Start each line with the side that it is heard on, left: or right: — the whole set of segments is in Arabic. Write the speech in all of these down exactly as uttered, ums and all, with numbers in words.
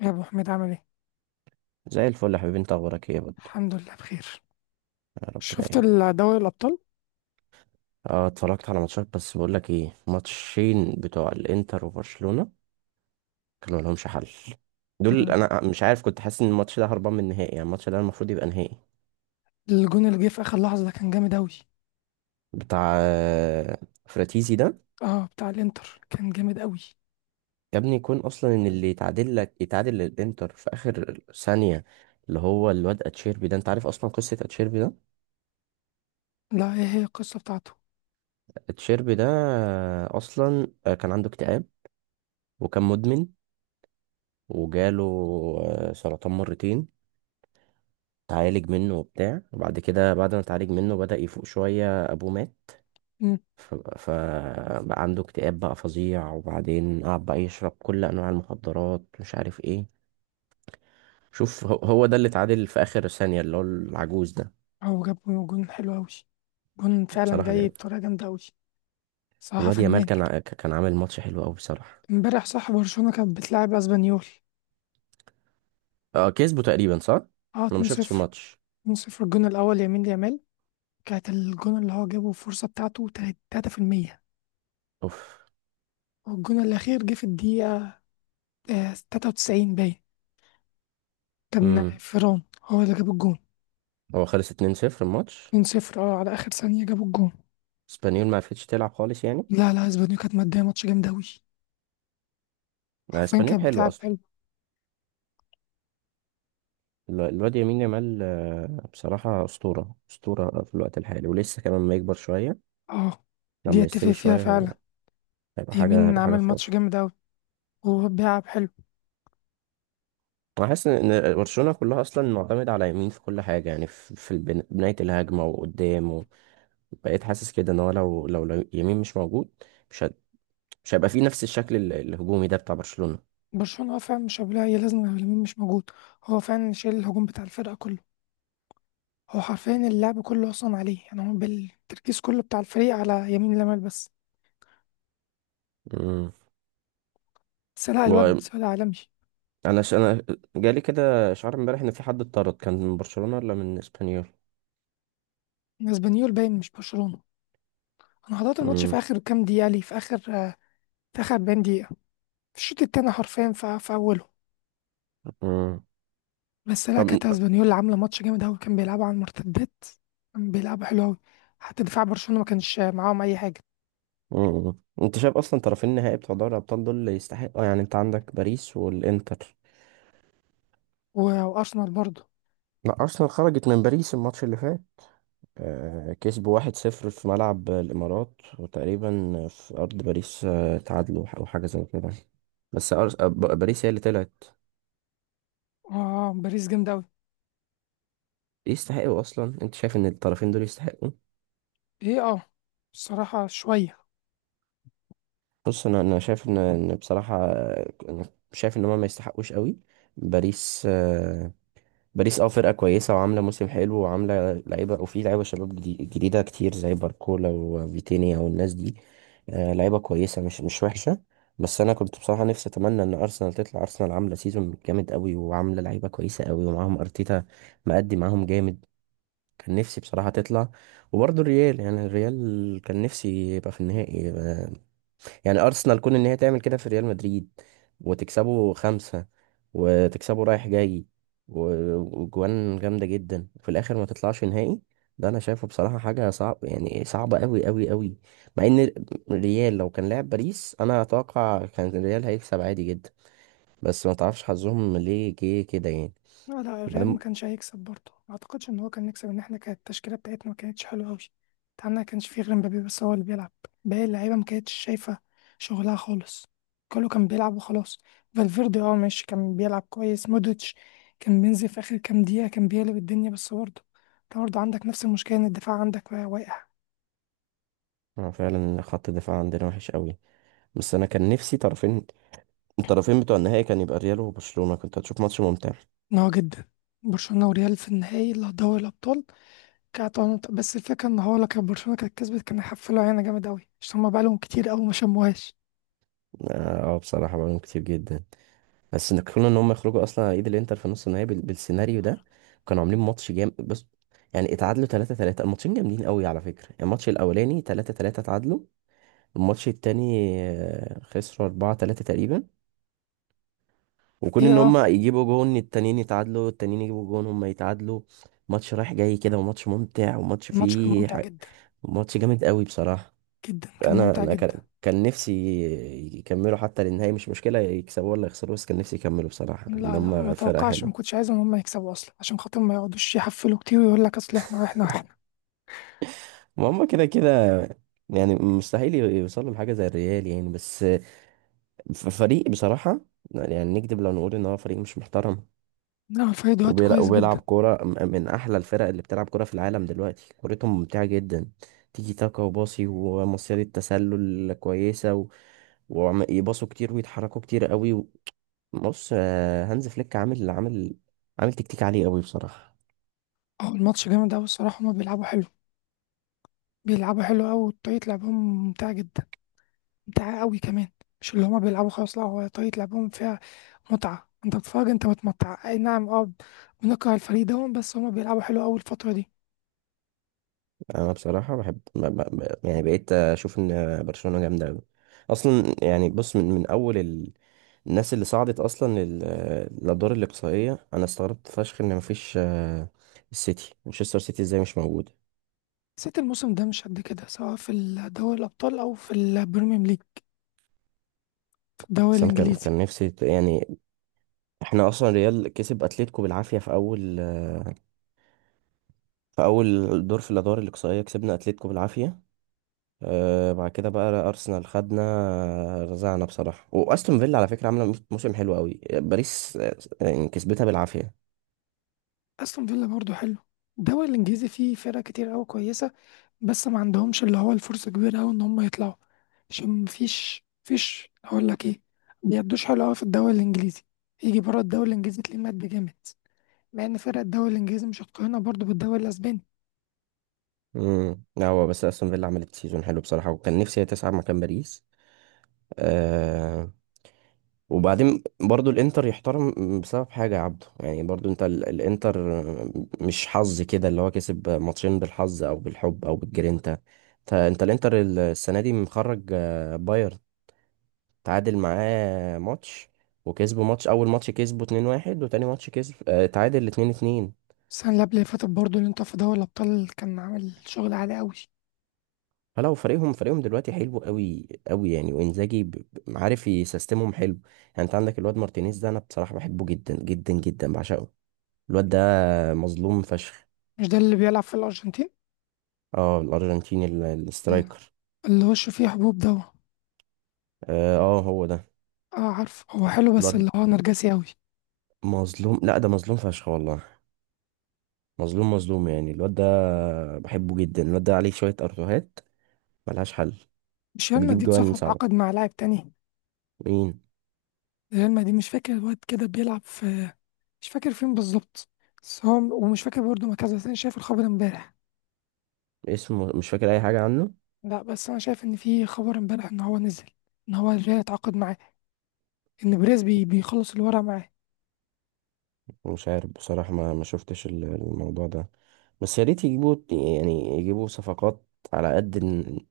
left: يا ابو حميد، عامل ايه؟
right: زي الفل يا حبيبي، انت اخبارك ايه يا بود؟
left: الحمد لله بخير.
right: يا رب
left: شفت
right: دايما.
left: ال- دوري الابطال؟
right: اه، اتفرجت على ماتشات، بس بقول لك ايه، ماتشين بتوع الانتر وبرشلونة كانوا لهمش حل. دول
left: نعم.
right: انا مش عارف، كنت حاسس ان الماتش ده هربان من النهائي، يعني الماتش ده المفروض يبقى نهائي.
left: الجون اللي جه في اخر لحظه ده كان جامد اوي.
right: بتاع آه، فراتيزي ده.
left: اه، بتاع الانتر كان جامد اوي.
right: يا ابني، يكون اصلا ان اللي يتعادل لك يتعادل للانتر في اخر ثانية، اللي هو الواد اتشيربي ده. انت عارف اصلا قصة اتشيربي ده؟
left: لا، ايه هي القصه بتاعته؟
right: اتشيربي ده آه، اصلا آه، كان عنده اكتئاب. وكان مدمن. وجاله آه، سرطان مرتين. اتعالج منه وبتاع، وبعد كده بعد ما اتعالج منه بدأ يفوق شوية، أبوه مات.
left: امم.
right: ف- فبقى عنده اكتئاب بقى فظيع، وبعدين قعد بقى يشرب كل أنواع المخدرات، مش عارف ايه. شوف، هو هو ده اللي اتعادل في آخر ثانية، اللي هو العجوز ده.
left: هو جاب جون حلو اوي، جون فعلا
right: بصراحة
left: جاي
right: جامد.
left: بطريقه جامده اوي، صراحه
right: والواد يامال
left: فنان.
right: كان ع- كان عامل ماتش حلو أوي بصراحة.
left: امبارح صح؟ برشلونه كانت بتلعب اسبانيول.
right: اه، كسبه تقريبا، صح؟
left: اه،
right: أنا ما شفتش
left: اتنين صفر.
right: الماتش.
left: اتنين صفر، الجون الاول يمين يامال، كانت الجون اللي هو جابه الفرصه بتاعته تلاتة في المية.
right: اوف.
left: والجون الاخير جه في الدقيقه آه، تلاتة وتسعين باين. كان
right: امم.
left: فيران هو اللي جاب الجون.
right: هو خلص اتنين صفر الماتش.
left: اتنين صفر، اه، على اخر ثانية جابوا الجون.
right: اسبانيول ما عرفتش تلعب خالص يعني.
left: لا، لا، اسبانيول كانت مادية، ماتش جامد اوي،
right: آه،
left: حرفيا
right: اسبانيول
left: كانت
right: حلو
left: بتلعب
right: أصلا.
left: حلو.
right: ال- الواد يمين يامال، آه، بصراحة أسطورة أسطورة في الوقت الحالي، ولسه كمان لما يكبر شوية.
left: اه، دي
right: لما
left: اتفق
right: يستوي
left: فيها
right: شوية هيبقى.
left: فعلا.
right: هيبقى حاجة،
left: يمين
right: هيبقى حاجة
left: عمل ماتش
right: خرافة.
left: جامد اوي وهو بيلعب حلو.
right: أنا حاسس إن برشلونة كلها أصلا معتمدة على يمين في كل حاجة، يعني في في البن- بناية الهجمة وقدام و- بقيت حاسس كده إن هو لو لو لو يمين مش موجود، مش هت- مش هيبقى فيه نفس الشكل ال- الهجومي ده بتاع برشلونة.
left: برشلونة هو فعلا مش قابلها، هي لازم يمين مش موجود. هو فعلا شايل الهجوم بتاع الفرقة كله، هو حرفيا اللعب كله اصلا عليه، يعني هو بالتركيز كله بتاع الفريق على يمين لمال بس.
right: امم.
left: بس لا، الواد
right: هو
left: واد عالمي.
right: أنا ش... أنا جالي كده شعار امبارح إن في حد اتطرد كان من برشلونة ولا من إسبانيول؟
left: اسبانيول باين مش برشلونة. انا حضرت الماتش في
right: امم.
left: اخر كام دقيقة ليه، في اخر آه، في اخر اربعين دقيقة، الشوط التاني حرفيا في, في اوله.
right: امم.
left: بس لا، كانت
right: طب.
left: اسبانيولا عامله ماتش جامد قوي، كان بيلعبوا على المرتدات، كان بيلعبوا حلو قوي. حتى دفاع برشلونه ما كانش معاهم اي حاجه.
right: مم. انت شايف اصلا طرفين النهائي بتوع دوري الابطال دول اللي يستحقوا؟ يعني انت عندك باريس والانتر.
left: و- وارسنال برضه.
right: لا، ارسنال خرجت من باريس الماتش اللي فات. آه، كسبوا واحد صفر في ملعب الامارات، وتقريبا في ارض باريس آه، تعادلوا او حاجه زي كده. بس أرس... آه، ب- باريس هي اللي طلعت.
left: اه، باريس جامد قوي.
right: يستحقوا اصلا؟ انت شايف ان الطرفين دول يستحقوا؟
left: ايه، اه، الصراحه شويه.
right: بص، انا انا شايف ان ان بصراحه، آه، انا شايف ان هما ما يستحقوش قوي. باريس. باريس اه، فرقة كويسة وعاملة موسم حلو وعاملة لعيبة، وفي لعيبة شباب جدي- جديدة كتير زي باركولا وفيتينيا والناس دي. آه لعيبة كويسة، مش مش وحشة. بس أنا كنت بصراحة نفسي أتمنى إن أرسنال تطلع. أرسنال عاملة سيزون جامد أوي، وعاملة لعيبة كويسة أوي ومعاهم أرتيتا. مأدي معاهم جامد. كان نفسي بصراحة تطلع. وبرضه الريال، يعني الريال كان نفسي يبقى في النهائي آه، يعني، ارسنال كون ان هي تعمل كده في ريال مدريد، وتكسبه خمسة، وتكسبه رايح جاي، و- وجوان جامدة جدا، وفي الاخر ما تطلعش نهائي. ده انا شايفه بصراحة حاجة صعب، يعني صعبة قوي قوي قوي. مع ان الريال لو كان لعب باريس، انا اتوقع كان الريال هيكسب عادي جدا. بس ما تعرفش حظهم ليه جه كده يعني.
left: لا، لا، الريال
right: بعدين.
left: ما كانش هيكسب برضه، ما اعتقدش ان هو كان يكسب، ان احنا كانت التشكيله بتاعتنا ما كانتش حلوه قوي. بتاعنا ما كانش فيه غير مبابي بس هو اللي بيلعب، باقي اللعيبه ما كانتش شايفه شغلها خالص، كله كان بيلعب وخلاص. فالفيردي، اه، ماشي كان بيلعب كويس. مودريتش كان بينزل في اخر كام دقيقه كان بيقلب الدنيا، بس برضه انت برضه عندك نفس المشكله ان الدفاع عندك واقع.
right: آه، فعلا خط الدفاع عندنا وحش قوي. بس انا كان نفسي طرفين، الطرفين بتوع النهائي كان يبقى ريال وبرشلونة، كنت هتشوف ماتش ممتع.
left: ان هو جدا برشلونه وريال في النهائي اللي هو دوري الابطال. كانت بس الفكره ان هو لو كان برشلونه كانت كسبت كان هيحفلوا علينا جامد قوي عشان هما بقالهم كتير قوي ما شموهاش.
right: اه، آه، بصراحة بقالهم كتير جدا. بس ان كون ان هم يخرجوا اصلا على ايد الانتر في نص النهائي بال- بالسيناريو ده، كانوا عاملين ماتش جامد بس. يعني اتعادلوا تلاتة تلاتة، الماتشين جامدين قوي على فكرة، يعني الماتش الاولاني تلاتة تلاتة اتعادلوا. الماتش التاني آه، خسروا أربعة تلاتة تقريبا. وكون
left: ايه،
right: ان هم
left: اه،
right: يجيبوا جون، التانيين يتعادلوا، التانيين يجيبوا جون، هم يتعادلوا. ماتش رايح جاي كده، وماتش ممتع، وماتش
left: الماتش كان
right: فيه
left: ممتع
right: ح...
left: جدا،
right: ماتش جامد قوي بصراحة.
left: جدا كان
right: انا
left: ممتع
right: انا
left: جدا.
right: كان كان نفسي يكملوا حتى للنهاية، مش مشكلة يكسبوا ولا يخسروا، بس كان نفسي يكملوا بصراحة، ان
left: لا، لا، ما
right: هم فرقة
left: توقعش ما
right: حلوة.
left: كنتش عايز ان هم يكسبوا اصلا عشان خاطر ما يقعدوش يحفلوا كتير ويقول لك اصل احنا واحنا واحنا.
right: ما هم كده كده، يعني مستحيل يوصلوا لحاجة زي الريال يعني، بس ف- فريق بصراحة، يعني نكذب لو نقول ان هو فريق مش محترم.
left: لا، الفريق دلوقتي
right: وبيلع-
left: كويس جدا.
right: وبيلعب كورة م- من احلى الفرق اللي بتلعب كورة في العالم دلوقتي، كورتهم ممتعة جدا. تيجي تاكا وباصي ومصيدة تسلل كويسة و- ويباصوا كتير، ويتحركوا كتير قوي. بص، آه، هانز فليك عامل عامل عامل تكتيك عالي قوي بصراحة.
left: اه، الماتش جامد قوي الصراحه، هما بيلعبوا حلو، بيلعبوا حلو قوي، وطريقه لعبهم ممتعه جدا، ممتعه قوي كمان. مش اللي هما بيلعبوا خلاص، لا، هو طريقه لعبهم فيها متعه، انت بتتفرج انت متمتع، اي نعم، اه. بنكره الفريق ده بس هما بيلعبوا حلو قوي الفتره دي.
right: انا بصراحة بحب ب- ب- ب- يعني بقيت اشوف ان برشلونة جامدة قوي اصلا، يعني بص، من من اول ال- الناس اللي صعدت اصلا لل- للادوار الاقصائية، انا استغربت فشخ ان مفيش آه، السيتي، مانشستر سيتي، ازاي مش موجود؟
left: حسيت الموسم ده مش قد كده سواء في دوري الابطال او في البريمير ليج، دوري
right: بس انا كان
left: الانجليزي.
right: كان نفسي ت- يعني، احنا اصلا ريال كسب اتلتيكو بالعافية في اول آه، في اول دور في الادوار الاقصائية، كسبنا اتلتيكو بالعافية. آه بعد كده بقى، ارسنال خدنا، آه، رزعنا بصراحه، واستون فيلا على فكره عامله مو- موسم حلو قوي، باريس آه، يعني كسبتها بالعافيه.
left: استون فيلا برضه حلو. الدوري الانجليزي فيه فرق كتير قوي كويسه، بس ما عندهمش اللي هو الفرصه كبيره قوي ان هم يطلعوا، عشان مفيش فيش اقول لك ايه، بيدوش حلو قوي في الدوري الانجليزي، يجي بره الدوري الانجليزي تلاقيه مات بجامد. مع ان فرق الدوري الانجليزي مش هتقارنها برضه بالدوري الاسباني.
right: امم. لا، هو بس استون فيلا عملت سيزون حلو بصراحه، وكان نفسي هي تصعد مكان باريس. آه وبعدين برضو الانتر يحترم، بسبب حاجه يا عبده، يعني برضو انت ال- الانتر، مش حظ كده، اللي هو كسب ماتشين بالحظ او بالحب او بالجرينتا. انت انت الانتر السنه دي مخرج آه، بايرن، تعادل معاه ماتش، وكسبوا ماتش، اول ماتش كسبوا اتنين واحد، وتاني ماتش كسب، آه، تعادل اتنين اتنين.
left: السنه اللي قبل اللي فاتت برضه اللي انت في دوري الابطال كان عامل شغل عالي قوي.
right: فلو، فريقهم فريقهم دلوقتي حلو قوي قوي يعني، وانزاجي، ب- ب- عارف يسيستمهم حلو. يعني انت عندك الواد مارتينيز ده، انا بصراحة بحبه جدا جدا جدا بعشقه. الواد ده مظلوم فشخ.
left: مش ده اللي بيلعب في الارجنتين؟
right: اه، الارجنتيني ال- الاسترايكر.
left: اللي وشه فيه حبوب ده؟
right: اه، آه، هو ده
left: اه، عارف هو حلو بس
right: الواد.
left: اللي هو نرجسي قوي.
right: مظلوم. لا، ده مظلوم فشخ والله، مظلوم مظلوم يعني الواد ده، بحبه جدا. الواد ده عليه شوية ارتوهات، ملهاش حل.
left: مش ريال
right: وبيجيب
left: مدريد
right: جوان
left: صاحب
right: صعبة.
left: عقد مع لاعب تاني؟
right: مين؟
left: ريال مدريد، مش فاكر الواد كده بيلعب في، مش فاكر فين بالظبط، بس هو ومش فاكر برضه مركز، بس انا شايف الخبر امبارح.
right: اسمه مش فاكر اي حاجه عنه.
left: لا بس انا شايف ان في خبر امبارح ان هو نزل، ان هو الريال اتعاقد معاه، ان بريز بي بيخلص الورق معاه.
right: مش عارف بصراحه، ما ما شفتش ال- الموضوع ده. بس يا ريت يجيبوا، يعني يجيبوا صفقات على قد ال-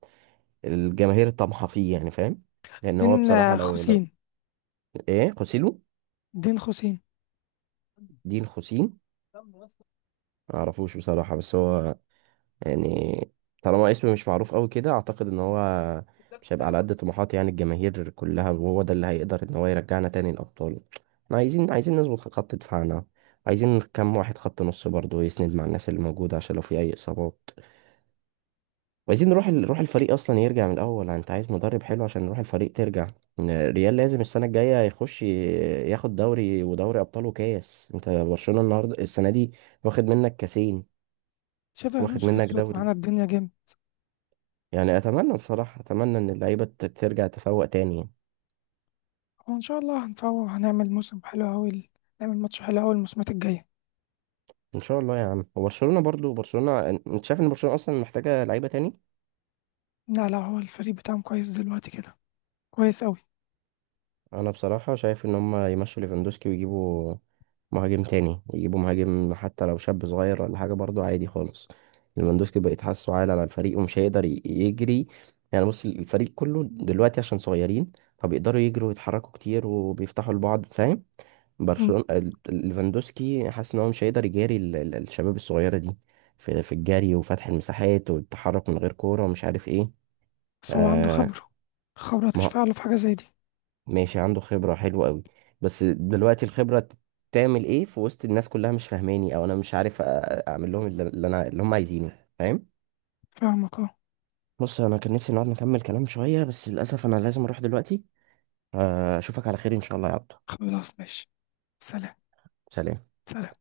right: الجماهير طمحة فيه، يعني فاهم. لان هو
left: دين
right: بصراحه، لو
left: خوسين.
right: لو ايه، خوسيلو.
left: دين خوسين.
right: دين خوسين؟ ما اعرفوش بصراحه، بس هو يعني، طالما اسم مش معروف قوي كده، اعتقد ان هو مش هيبقى على قد طموحات يعني الجماهير كلها، وهو ده اللي هيقدر ان هو يرجعنا تاني الابطال. احنا عايزين عايزين نظبط خط دفاعنا، عايزين كام واحد خط نص برضه يسند مع الناس اللي موجوده، عشان لو في اي اصابات. وعايزين نروح روح الفريق اصلا يرجع من الاول، انت عايز مدرب حلو عشان نروح الفريق ترجع. ريال لازم السنه الجايه يخش ياخد دوري ودوري ابطال وكاس، انت برشلونه النهارده السنه دي واخد منك كاسين،
left: شايف
right: واخد
left: الونسو
right: منك
left: هيظبط
right: دوري.
left: معانا الدنيا جامد.
right: يعني اتمنى بصراحه، اتمنى ان اللعيبه ت- ترجع تفوق تاني يعني.
left: وان شاء الله هنفوق وهنعمل موسم حلو اوي، نعمل ماتش حلو اوي الموسمات الجايه.
right: ان شاء الله يا عم. وبرشلونه برضو، برشلونه انت شايف ان برشلونه اصلا محتاجه لعيبه تاني؟
left: لا، لا، هو الفريق بتاعهم كويس دلوقتي كده، كويس اوي.
right: انا بصراحه شايف ان هم يمشوا ليفاندوسكي ويجيبوا مهاجم تاني، يجيبوا مهاجم حتى لو شاب صغير ولا حاجه برضو عادي خالص. ليفاندوسكي بقيت حاسه عال على الفريق، ومش هيقدر ي- يجري. يعني بص، الفريق كله دلوقتي عشان صغيرين، فبيقدروا يجروا ويتحركوا كتير وبيفتحوا لبعض، فاهم.
left: مم.
right: برشلونة، ال- ليفاندوسكي حاسس ان هو مش هيقدر يجاري ال- ال- الشباب الصغيرة دي، في في الجري وفتح المساحات والتحرك من غير كورة، ومش عارف ايه.
left: بس هو عنده
right: آه
left: خبره، الخبره
right: ما
left: تشفع له في حاجه زي دي.
right: ماشي، عنده خبرة حلوة قوي. بس دلوقتي الخبرة ت- تعمل ايه في وسط الناس كلها، مش فاهماني او انا مش عارف أ- اعمل لهم اللي اللي انا اللي هم عايزينه، فاهم.
left: فاهمك اه.
right: بص، انا كان نفسي نقعد نكمل كلام شوية، بس للاسف انا لازم اروح دلوقتي. آه اشوفك على خير ان شاء الله يا عبدو.
left: خلاص، ماشي. سلام.
right: سلام.
left: سلام.